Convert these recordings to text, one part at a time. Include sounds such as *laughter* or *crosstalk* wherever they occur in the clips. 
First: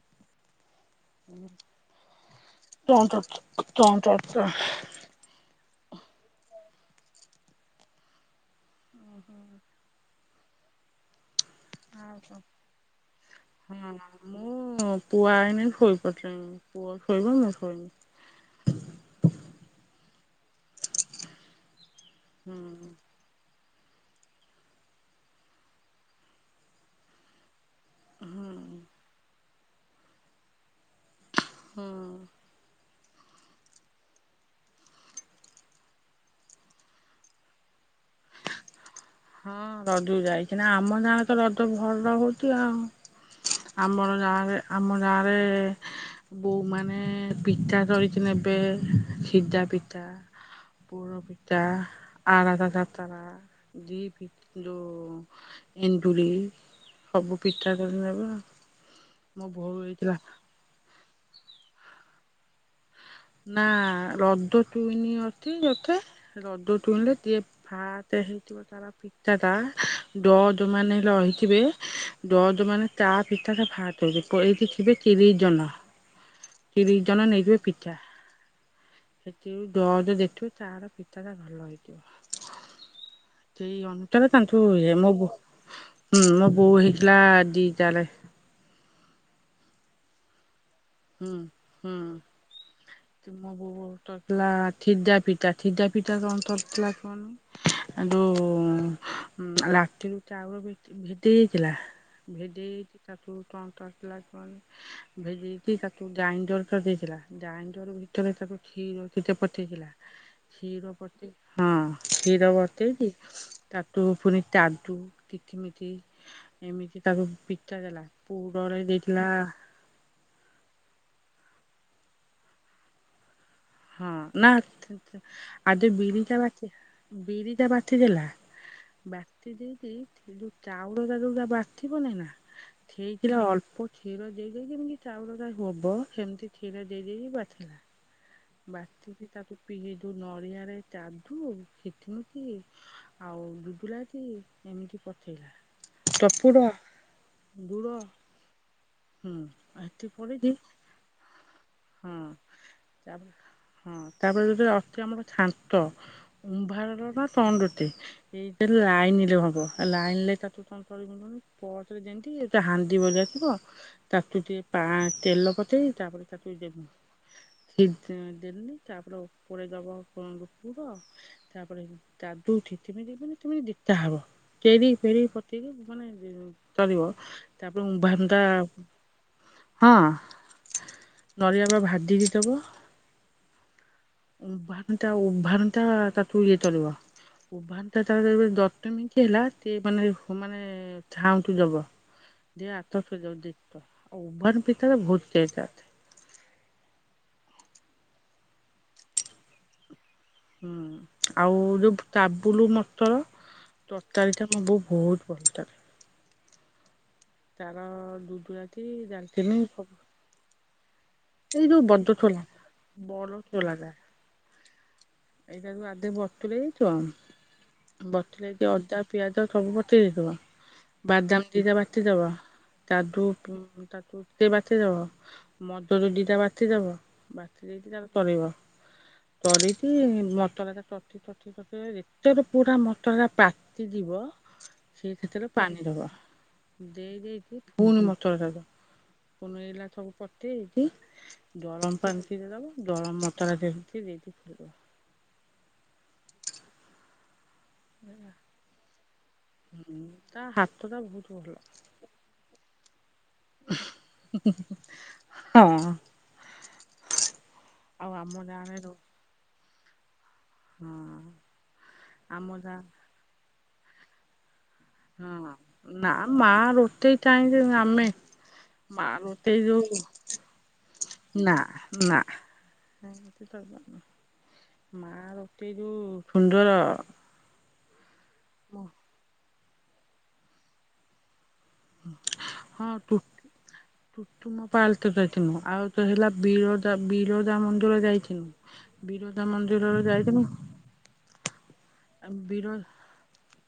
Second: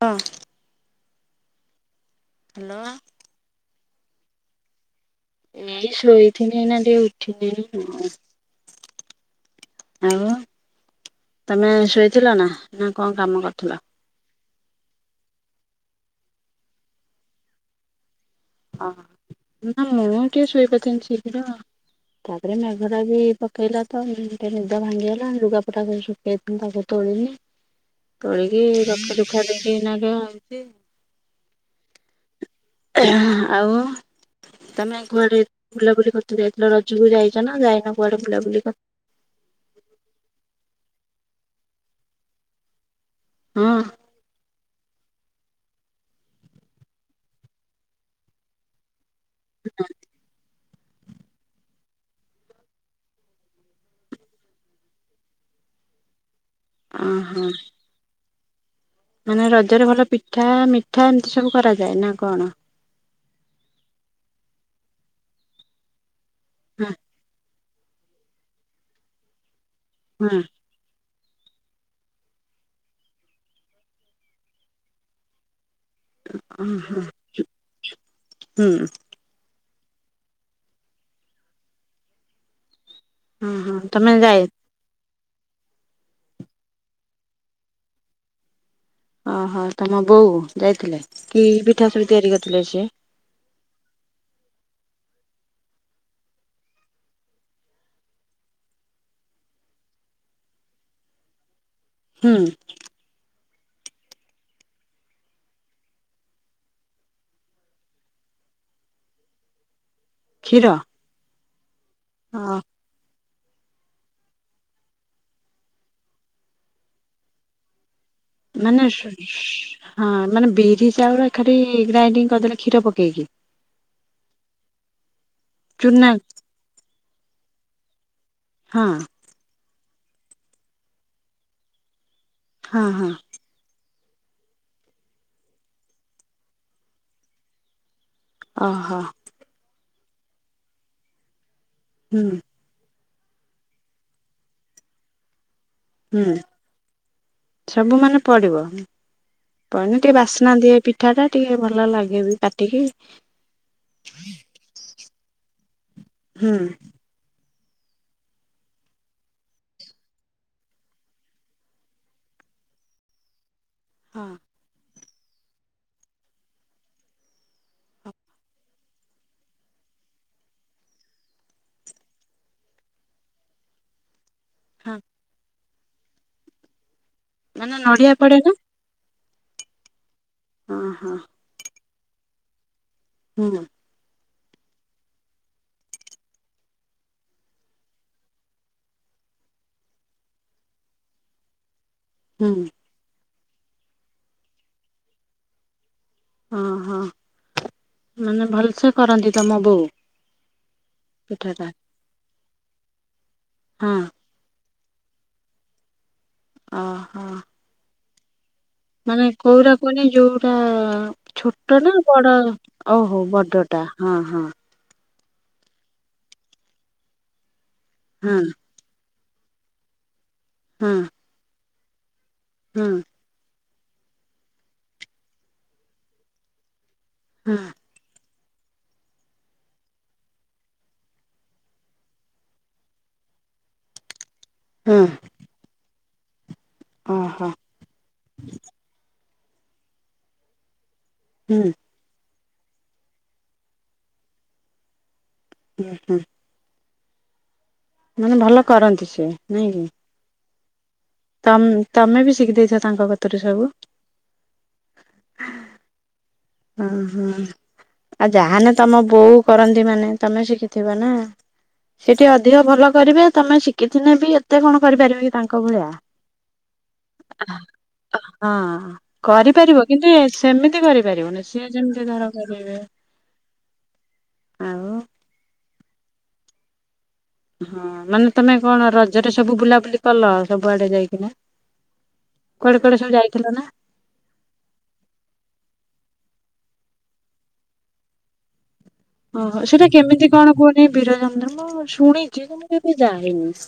କଅ। ହ୍ୟାଲୋ। *unintelligible* ଏଇ ଶୋଇଥିନି ଏଇନା ଟିକେ ଉଠିନି ଏଇନା *inaudible* *inaudible* ଆଉ ତୋମେ ଶୋଇଥିଲ ନା? ନା କଣ କାମ କରୁଥିଲ? ମୁଁ ପୁଅ ଆଇନି ଶୋଇପରଥିନି, ପୁଅ ଶୋଇବ ମୁଁ ଶୋଇବି। ଓହୋ, ନା ମୁଁ ଟିକେ ଶୁଇପରଥିନି ଶୀଘ୍ର, ତାପରେ ହୁଁ ମେଘ ଟା ବି ପ କେଇଲା ତ ମୋର ଟିକେ ନିଦ ଭାଙ୍ଗିଗଲା ଲୁଗାପଟା ସବୁ ଶୁକେଇଥିନି ତାକୁ ତୋଳିନି। ତୋଳିକି ରଖି ରୁଖା ଦେଇକି ଏଇନା ଯହ *inaudible* ହଁ *inaudible* ଏ ହଁ ଆଉ। ତୋମେ କୁଆଡେ ବୁଲାବୁଲି କରିତେ ଯାଇଥିଲ ରଜକୁ ଯାଇଚ ନା ଯାଇନ କୁଆଡେ ବୁଲାବୁଲି କର ହଁ ରଜକୁ ଯାଇଛି ନା, ଆମ ଗାଁ ରେ ତ ରଜ ଭଲ ହଉଛି ଆଉ, ହଁ ଆମର ଗାଁରେ ଆମ ଗାଁରେ କୋଉମାନେ ପିଠା କରିକି ନେବେ। ସିଜା ପିଠା ପିଠା ଆରସା କାକରା। ଘି ଯେଉଁ ଏଣ୍ଡୁଳି ସବୁ ଓହୋ ପିଠା କରି ନେବେ ଆଉ ମାନେ ରଜରେ ଭଲ ପିଠା ମିଠା ଏମିତି ସବୁ କରାଯାଏ ନା କଣ? ନା ରଦ ଚୁଇନି ଅଛି ଯେତେ ରଦ ହଁ ଚୁଇଁଲେ ଯିଏ ହାଟ ହେଇଥିବ ତାରା ପିଠାଟା ହଁ ଡଟ୍ ଯୋଉ ମାନେ ରହିଥିବେ ଦ ଯୋଉ ମାନେ ତା ପିଠାଟା *inaudible* ଏବେ ତିରିସ ଜନ। ହ ହ ଆଛା। ସେଥିରୁ ଜଜ୍ ଦେଖିବେ କାର ପିଠାଟା ଭଲ ହେଇଛି। ହଁ ହଁ ସେଇ ତମେ ଅନୁତାରେ ଯାଇ ଜଣିଛୁ ମୋ ବୋଉ ହୁଁ ମୋ ବୋଉ ହେଇଥିଲା ଦିଟା ରେ। ଓହୋ ତମ ବୋଉ ଯାଇଥିଲେ। ହୁଁ କି ପିଠା ସବୁ ତିଆରି କରିଥିଲେ ସିଏ ହୁଁ। ମୋ ବୋଉ ତରଥିଲା ଥିଦା ପିଠା ଥିଦା ପିଠା କଣ ତଥିଲା କଣ? ଯୋଉ ଲାଟିନ ଚାଉଳ ଭେଦି ହେଇଥିଲା। ହୁଁ ଭେଦେଇ ତାକୁ *unintelligible* ପିଲାଣ ଭେଦେଇ ତାକୁ ଗାଇଣ୍ଡରଟା ଦେଇଥିଲା ଗାଇଣ୍ଡର ଭିତରେ ତାକୁ କ୍ଷୀର ଖୀତ ପଠେଇଥିଲା। କ୍ଷୀର ହଁ ଅ କ୍ଷୀରବ ଦେଇକି ତାକୁ ପୁଣି କାଜୁ କିଚିମିସ୍ ଏମିତି ତାକୁ ପିଠା ଦେଲା ପୁରରେ ମାନେ ସୁ ଦେଇଥିଲା ହଁ ମାନେ ବିରି ଚାଉଳ ଏକାଠି ଗ୍ରାଇଣ୍ଡିଙ୍ଗ କରିଦେଲେ କ୍ଷୀର ପକେଇକି। ହଁ ନା ଆଦ ଚୁନା ବିରିଟା ବାଟିଦେଲା ବା ବିରିଟା ବାଟିଦେଲା। ହଁ। ବାଟିଦେଇକି ଥିଲୁ ଚାଉଳ ଯୋଉ ବାଟିବନାଇ ନା ହଁ ହଁ ଇଥିଲା ଅଳ୍ପ କ୍ଷୀର ଦେଇ ଦେଇଦେଇକି ଯେମିତି ଚାଉଳଟା ହବ ସେମିତି କ୍ଷୀର ଦେଇ ଦେଇଦେଇକି ବାଟିଲା। ଓହୋ ବାଟିକି ତାକୁ ପିଇ ଦୁ ନଡିଆରେ କାଜୁ ହୁଁ କିସମିସ ଆଉ ଗୁଜୁରାତି ଏମିତି ପଚେଇଲା। ହୁଁ ଗୁଡ଼ ସବୁ ମାନେ ପଡିବ? ହୁଁ ଆ ତୁ ପରେ ଦି ପିଠାଟା ଟିକେ ଭଲ ଲାଗେ। ହଁ ବି ପାଟିକି ତାପରେ ହଁ ତାପରେ ଯେବେ ଅଛି ଆମର ଛା ତ ହୁଁ ଉମ୍ଭାରର ନା ତଣଗୋଟେ? ସେଇଥେରେ ଲାଇନଲେ ଭବ ଲାଇନ ତା ତଞ୍ଚଳ ମିନି ପରେ ଯେମତି ଏ ହାଣ୍ଡି ଭଳିଆ ଥିବ ହଁ ତାକୁରୁ ଟିକେ ତେଲ ପଚେଇ ତାପରେ ତାକୁ ଦେବୁ କି ଦେଲିଲିି ତାପରେ ଉପ ଦବ ନୂପୁର। *inaudible* ଫେରି ହଁ ଫେରି ପତି ମାନେ ଚଳିବ ମାନେ ତାପରେ ନଡିଆ ଉଭାଣ୍ଡ ପଡେ ତା ନା ହଁ। ହଁ ହଁ। ନଡ଼ିଆ ବା ଭାଜିକି ଦବ? ହୁଁ। ଉଭାନଟା ଉଭାନଟା ତାକୁ ଇଏ କରିବ। ଉଭାନ ଟା ତାଦେହରେ ଯଦି ହେଲା ମାନେ ଝାଉଁ କି ହବ। ହୁଁ *unintelligible* ହଁ ହଁ, ମାନେ ଭଲସେ କରନ୍ତି ତମ ବୋଉ? ହୁଁ, ପିଠା ଆଉ ଟା ଯୋଉ କାବୁଲୁ ମଟର, ହଁ ତରକାରୀ ଟା ମୋ ବୋଉ ବହୁତ *unintelligible* ଅ ହଁ। କାରଣ ଦୁଦୁରା ମାନେ କଉରା କୁହନି? ଯୋଉ ତ ଏଇ ଛୋଟ ଯୋଉ ନା ବଡ? ଛୋଲା ଓହୋ ବଡ ଟା, ହଁ ହଁ। ଏଇଟା କୁ ଆଗେ ବତୁରେଇ ଦେଇଥିବ, ହଁ ବତୁରେଇକି ଅଦା ପିଆଜ ସବୁ *unintelligible* ହଁ। ବାଦାମ ଦିଟା ବାଟି ଦବ, ହଁ ତା-ଠୁ ତାକୁ ବାଟିଦବ, ମଧୂରି ଦିଟା ବାଟିଦବ, ହଁ ବାଟି ଦେଇକି ତାପରେ ତରିବ। କରି ସେ ମଟର ଟା ଟଟି ଟଟି ତ ଏତେ ରେ ପୁରା ମଟରଟା ପାତିଯିବ ହଁ ସେ କ୍ଷେତ୍ରରେ ପାଣି ଦବ, ଦେଇ ଓହୋ ଦେଇକି ପୁଣି ମଟର ଦବ, ପୁଣି ଏଇରା ସବୁ କରିଦେଇକି, ହୁଁ ଜଳ ପାନି ଟିକେ ଦବ, ଗରମ ମସଲା ଦେଇକି, ଦେଇକି ଫୁଟେଇ ଦବ। ହୁଁ ହୁଁ। ମାନେ ଭଲ କରନ୍ତି ସିଏ, ନାଇଁ କି? ତା ହାତ ଟା ବହୁତ ଭଲ ତମ-ତମେ ବି ଶିଖି ଦେଇଚ ତାଙ୍କ କତିରୁ ସବୁ? ହୁଁ ହୁଁ ହୁଁ, ହଁ ଓ ହଁ, ଆଉ ଆମ ଯାହାନେ ଗାଁରେ ତମ ବୋଉ କରନ୍ତି ମାନେ, ତମେ ଶିଖି ହଁ ଥିବ ନା, ସେ ଟିକେ ଆମ ଅଧିକ ଗାଁ ଭଲ କରିବେ, ତମେ ଶିଖି ଥିନେ ବି ଏତେ କଣ କରିପାରିବ? କି ହଁ, ତାଙ୍କ ଭଳିଆ? ନା ମା ରୋଟେଇ କାଇଁ ରେ ଆମେ? ହଁ, ମା ରୋଷେଇ କରିପାରିବ ଯୋଉ କିନ୍ତୁ ସେମିତି କରିପାରିବନି। ନା ସିଏ ଯେମିତି ନା, ଧର କରିବେ ସେମିତି ତରିପାରିବୁନି, ଆଉ ମା ରୋଷେଇ ଯୋଉ ସୁନ୍ଦର? ହଁ, ମାନେ ତମେ କଣ ରଜରେ ସବୁ ବୁଲାବୁଲି କଲ, ସବୁ ଆଡେ ଯାଇକିନା? କୁଆଡେ କୁଆଡେ ସବୁ ଯାଇଥିଲ ନା? ତୁତୁମ ପାଲକ ଯାଇଥିନୁ, ଆଉ ତ ହେଲା ବିରଦା ବିରଦା ମନ୍ଦିର ଯାଇଥିନୁ। ବିରଦା ମନ୍ଦିରରୁ ଯାଇଥିନୁ ବୀରଜା ମନ୍ଦିର ମୁଁ ଶୁଣିଚି କିନ୍ତୁ ବିର କେବେ ଯାଇନି।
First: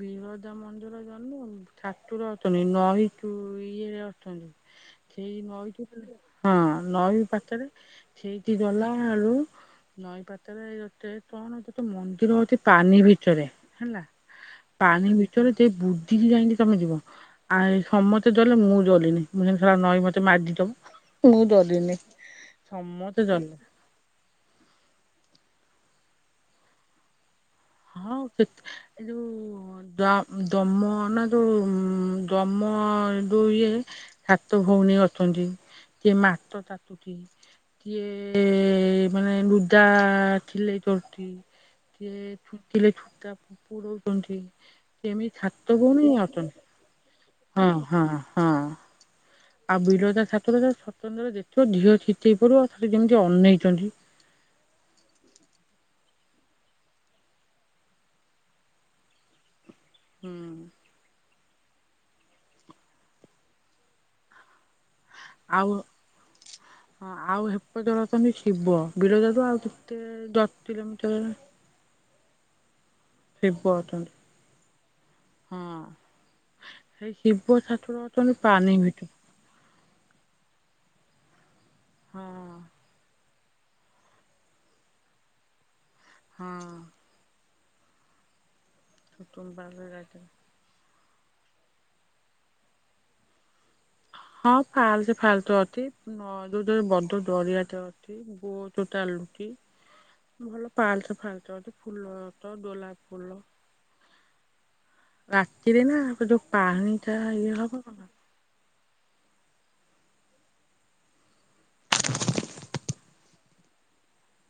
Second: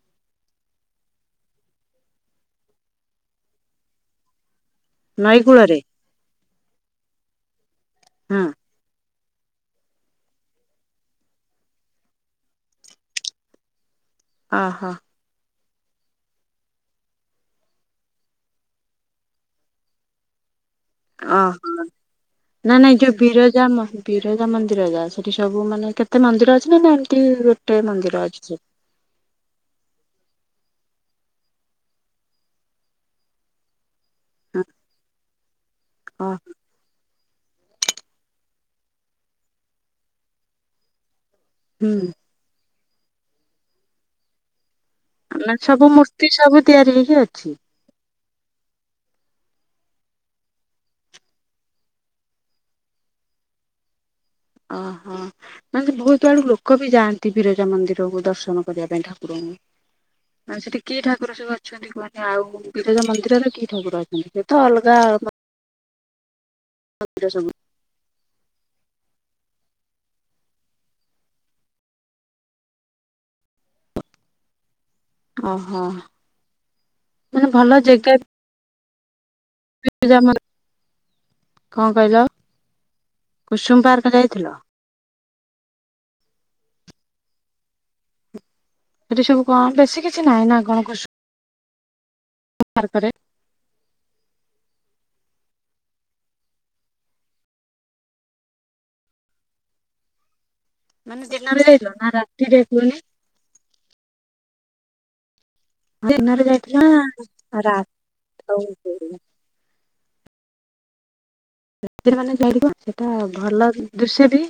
ବିରଜା ମନ୍ *unintelligible* ଠାକୁର ଅଛନ୍ତି, ନଈ ଯୋ ଇଏ ଅଛନ୍ତି। ସେଇ ନଈ କୂଳରେ ନଈଠୁ ହଁ, ନଈ ପାଖରେ ହଁ ସେଇଠି ଗଲା ଆଳୁ, ନଈ ପାତରେ ଗୋତେ କଣ ଗୋତେ ମନ୍ଦି ରହୁଚି ପାନି ଭିତରେ, ହେଲା, ଓହୋ ପାଣି ଭିତ ତରେ ସେ ବୁଡିକି ଯାଇକି ତମେ ଯିବ। ଆଏ ସମତେ ଜଲେ, ମୁଁ ଜଲିନି, ମୁଁ ଯେମିତି ସଲା ନଈ ମତେ ମାଡିଦବ। ଓଁ ହଁ, ନା ନାଇଁ ଯୋଉ ଡରିଲେ। ବିରଜା ମହି ବିରଜା ମନ୍ଦିର ଯା, ସେଠି ସବୁ ମାନେ କେତେ ମନ୍ଦିର ଅଛି ନା? ନା ଏମିତି ମନ୍ଦିର ହଁ, ଅଛି ସେଠି? କେତେ ଏ ଯୋଉ ଦ-ଦମ ନା ଯୋଉ, ଦମ ଦୋଉ ଇଏ ସାତ ଭଉଣୀ ଅଛନ୍ତି କିଏ ଓ ମାତ ତାଟୁଛି,। କିଏ ମାନେ ଲୁଦା ସିଲେଇ କରୁଚି, ହୁଁ କିଏ ଛୁଥିଲେ ଛୁତା ପସେଇ ଦୋଉଛନ୍ତି, ସେମିତି ମାନେ ସାତ ସବୁ ଭଉଣୀ ମୂର୍ତ୍ତି ସବୁ ଅଛନ୍ତି। ତିଆରି ହେଇକି ଅଛି। ହଁ ହଁ ହଁ। ଆଉ ବିରଜା ଠାକୁର ତ ସ୍ୱତନ୍ତ୍ର ଦେଖିବ ଦିହ ସିତେଇ ପଡିବ ସତେ ଯେମିତି ଅନେଇଛନ୍ତି। ଅ ହଁ। ମାନେ ବହୁତ ଆଡୁ ଲୋକ ବି ଯାଆନ୍ତି ବିରଜା ମନ୍ଦିରକୁ ଦର୍ଶନ କରିବା ପାଇଁ ଠାକୁରଙ୍କୁ। ହୁଁ ଆ ସେଠି କି ଠାକୁର ସବୁ ଅଛନ୍ତି କୁହନି ଆଉ ବିରଜା ମନ୍ଦିରରେ କି ଠାକୁର ଅଛନ୍ତି ସେ ତ ଅଲଗା ଆଉ *unintelligible* ସବୁ। *unintelligible* ଛନ୍ତି ଶିବ ବିରଜାରୁୁ ଆଉ କେତେ ଦଶ କିଲୋମିଟର ଶିବ ଅଛନ୍ତି। ହଁ ଓହୋ ସେଇ ମାନେ ଶିବ ଭଲ ଠାକୁର ଜେଗା ଅଛନ୍ତି ପାଣି ଭିତରେ। ବିରଜା ମନ୍ଦିର କଣ କହିଲ ହଁ କୁସୁମ୍ ପାର୍କ ଯାଇଥିଲ? ହଁ। ସେଠି ସବୁ କଣ ତୁମପାଳରେ ବେଶୀ ଯାଇଥିଲି। କିଛି ନାହିଁ ନା କଣ କୁସ୍ ପାର୍କରେ। ହଁ ପାର୍କ ଫାର୍କ ଅଛି ହ ଯୋଉଠି ବଡ଼ ଗଢ଼ିଆଟେ ଅଛି। ବସ ଚାଲୁଛି। ଭଲ ପାର୍କ ମାନେ ଫାର୍କ ଦିନରେ ଅଛି ଯାଇଥିଲ ଫୁଲ ନା ଗଛ ରାତିରେ କୁହନି? ଡୋଲାପ ଫୁଲ ରାତିରେ ନା ଯୋଉ ଦିନରେ ଯାଇଥିଲ ପାହାଣୀଟା ଇଏ ନା ହବ କଣ *unintelligible* ସେଥି ମାନେ ଯାଇ ଦେଖିବା ସେଟା ଭଲ ଦୁସିଆ ଦେଇ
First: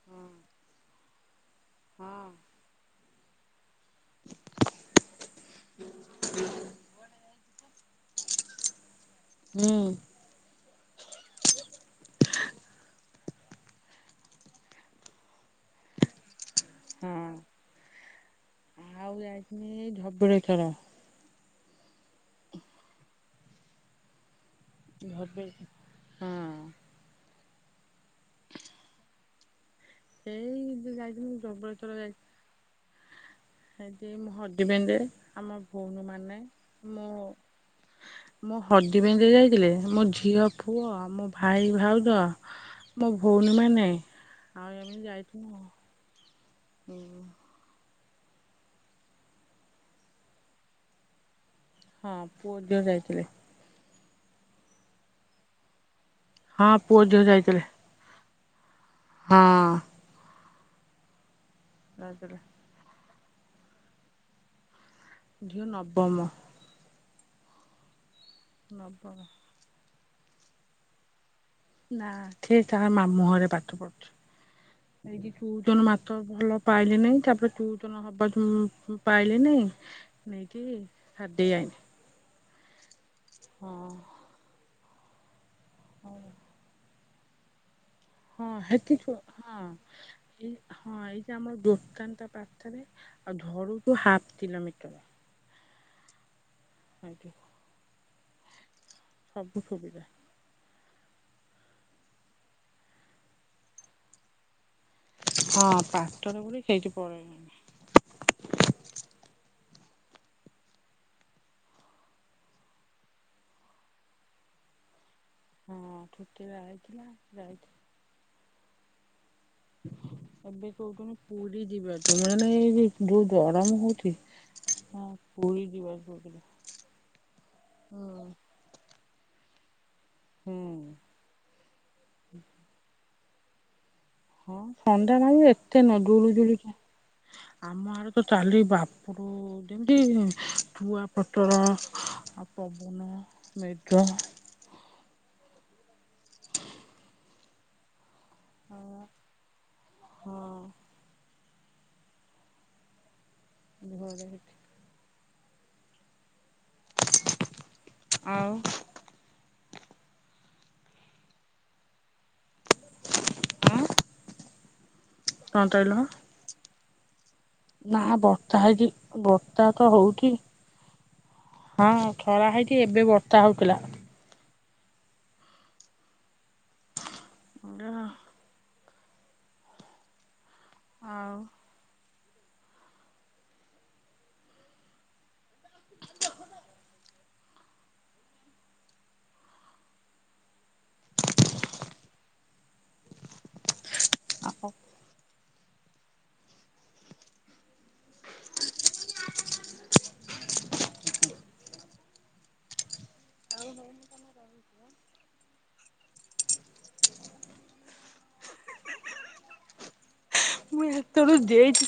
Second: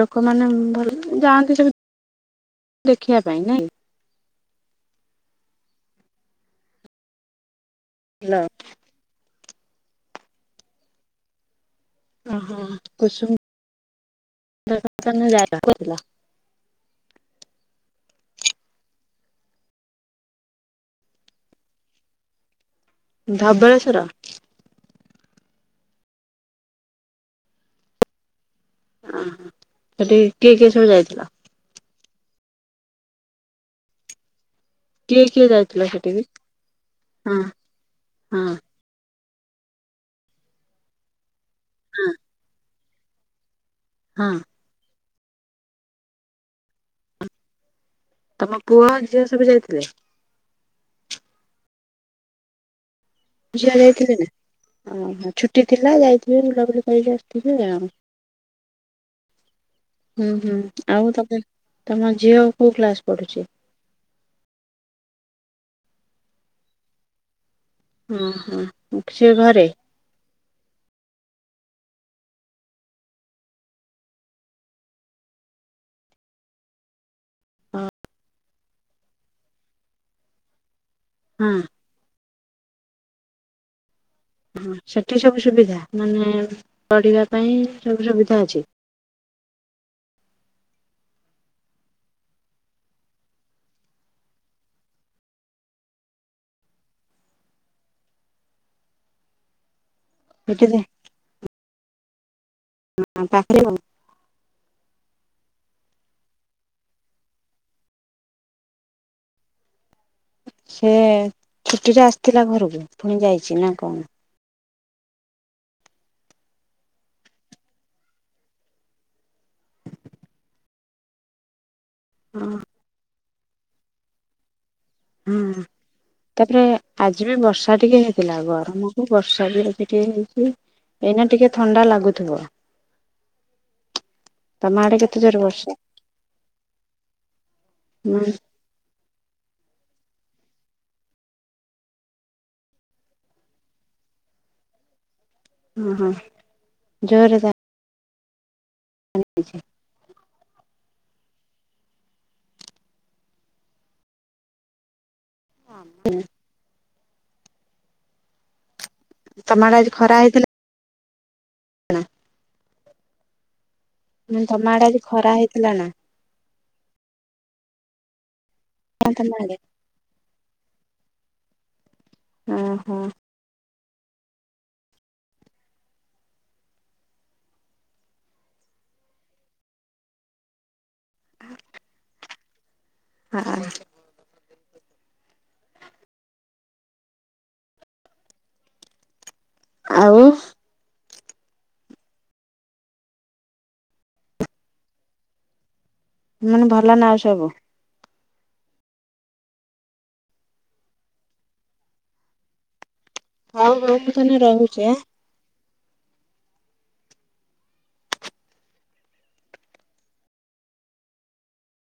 ଲୋକମାନେ ଭଲ ଯାଆନ୍ତି ସେ ହଁ। ଦେଖିବା ପାଇଁ ନାଇଁ *unintelligible* ହାଲୋ। ହୁଁ। *unintelligible* ହଁ ଆଉ ଯାଇଥିନି ଧବଳେ ଶ୍ୱର। ଧବଳେଶ୍ଵର। *unintelligible* ହଁ। *inaudible* ଅ ହଁ। ସେଇ ଯେ ଯାଇଥିଲି ଧବଳେଶ୍ୱର ଯାଇ *unintelligible* କିଏ *unintelligible* କିଏ ଆମ ଯାଇଥିଲ ସେଠିକି? ଭଉଣୀମାନେ ହଁ ହଁ ମୁଁ ହଦିବେନ୍ଦ ଯାଇଥିଲେ ମୋ ଝିଅ ପୁଅ ଆଉ ମୋ ଭାଇ ଭାଉଜ ମୋ ଭଉଣୀ ମାନେ। ହଁ। ଆଉ ଏମିତି ଯାଇଥିନୁ ଆଉ। ଉଁ। ତମ ପୁଅ ଝିଅ ସବୁ ଯାଇଥିଲେ? ହଁ ପୁଅ ଝିଅ ଯାଇଥିଲେ। ଝିଅ ଯାଇଥିଲେ ନା, ଅ ହ ଛୁଟି ଥିଲା ଯାଇଥିବେ ହଁ ବୁଲାବୁଲି ପୁଅ କରିକି ଝିଅ ଆସିଥିବେ ଯାଇଥିଲେ ଆଉ। ହଁ। ହୁଁ ହୁଁ ଆଉ ତମେ ତମ ଯାଇଥିଲେ ଝିଅ କୋଉ କ୍ଲାସ୍ ପଢୁଛି? ଝିଅ ନବମ। ହୁଁ ହୁଁ ହୁଁ ନବମ ସିଏ ଘରେ। ନା ଥିଏ ଥା ମାମୁଁ ଘରେ ପାଠ ପଢୁଛି। *inaudible* ଏଇଠି ଟୁଛନ ମାଥର ଭଲ ପାଇଲି ନାହିଁ ତାପରେ ଟୁଛନ ହବାକୁ ମୁଁ ପାଇଲି ନାହିଁ ନେଇକି ଛାଡି ହଁ ଦେଇ ଆଇଲି ହଁ। ହଁ ସେଠି ସବୁ ସୁବିଧା ମାନେ ପଢିବା ପାଇଁ ସବୁ ସୁବିଧା ହଁ ଅଛି। ହେଠି ଛୁ ହଁ। ଏଇ ହଁ ଏଇଚା ଆମର ଦୋକାନତା ପାଥେରେ ଆଉ ଧରୁଠୁ ହାପ୍ କିଲୋମିଟର। ଆଜ୍ଞା। ସବୁ ସୁୁବିଧା। ହେଇ ଦବ। *inaudible* ହଁ ପାଠରେ ବୋଲି ସେଇଠି ପଳେଇଁ ଇଁ ସେ ଛୁଟିରେ ଆସିଥିଲା ଘରୁକୁ ପୁଣି ଯାଇଛି ନା କଣ। ହଁ ଛୁଟିରେ ଆଇଥିଲା ଯାଇଥି। ଏବେ କହୁଚନି ପୁରୀ ଯିବାତୁ ମାନେ ହଁ ଏଇ ଯୋଉ ଗରମ ହଉଥି ହୁଁ ତାପରେ ଆଜି ବି ବର୍ଷା ଟିକେ ହୁଁ। ହେଇଥିଲା ଗରମକୁ ବର୍ଷା ବି ହେଇ *unintelligible* ହେଇଛି ହୁଁ। ଏଇନା ଟିକେ ଥଣ୍ଡା ଲାଗୁଥୁବ। ହଁ ସନ୍ଧ୍ୟା ନ ହଉ ଜୋର ବର୍ଷା? ଏତେ ନ ଜୁଳୁ ଜୁଳିକା ଆମ ଆଡ ହୁଁ ତ ତାଲି ବାପ୍ ପୁରୁ ଯେମତି ଚୁଆ ପଟର ଆଉ ପବନ ମେଡ୍ରମ ଉଁ ହୁଁ ଜୋରେ ତା *unintelligible* ଧରେ ହେଇଥି। *unintelligible* ଆଉ ତମ ଆଡେ ଆଜି ଖରା ହେଇଥିଲା? *unintelligible* ଉଁ ତମ ଆଡେ ଆଜି ଖରା କଣ ହେଇଥେଲା ନା। କହିଲ? ନା ବର୍ତ୍ତା ହେଇକି ହଁ ତମ ଆଡେ ବର୍ତ୍ତା ତ ହଉକି। ହଁ ଖରା ହେଇଚି ଓହୋ ଏବେ ବର୍ତା ହଉଥିଲା। *unintelligible* ଆଉ ଆ ଆଉ ଆପ ହୁଁ ଭଲ ନା ସବୁ। *inaudible* ହଉ ଭଉଣୀ ମୁଁ ତାହେନେ ରହୁଚି ଆଁ। ମୁଁ ହେତେବେଳୁ ଦେଇଛି।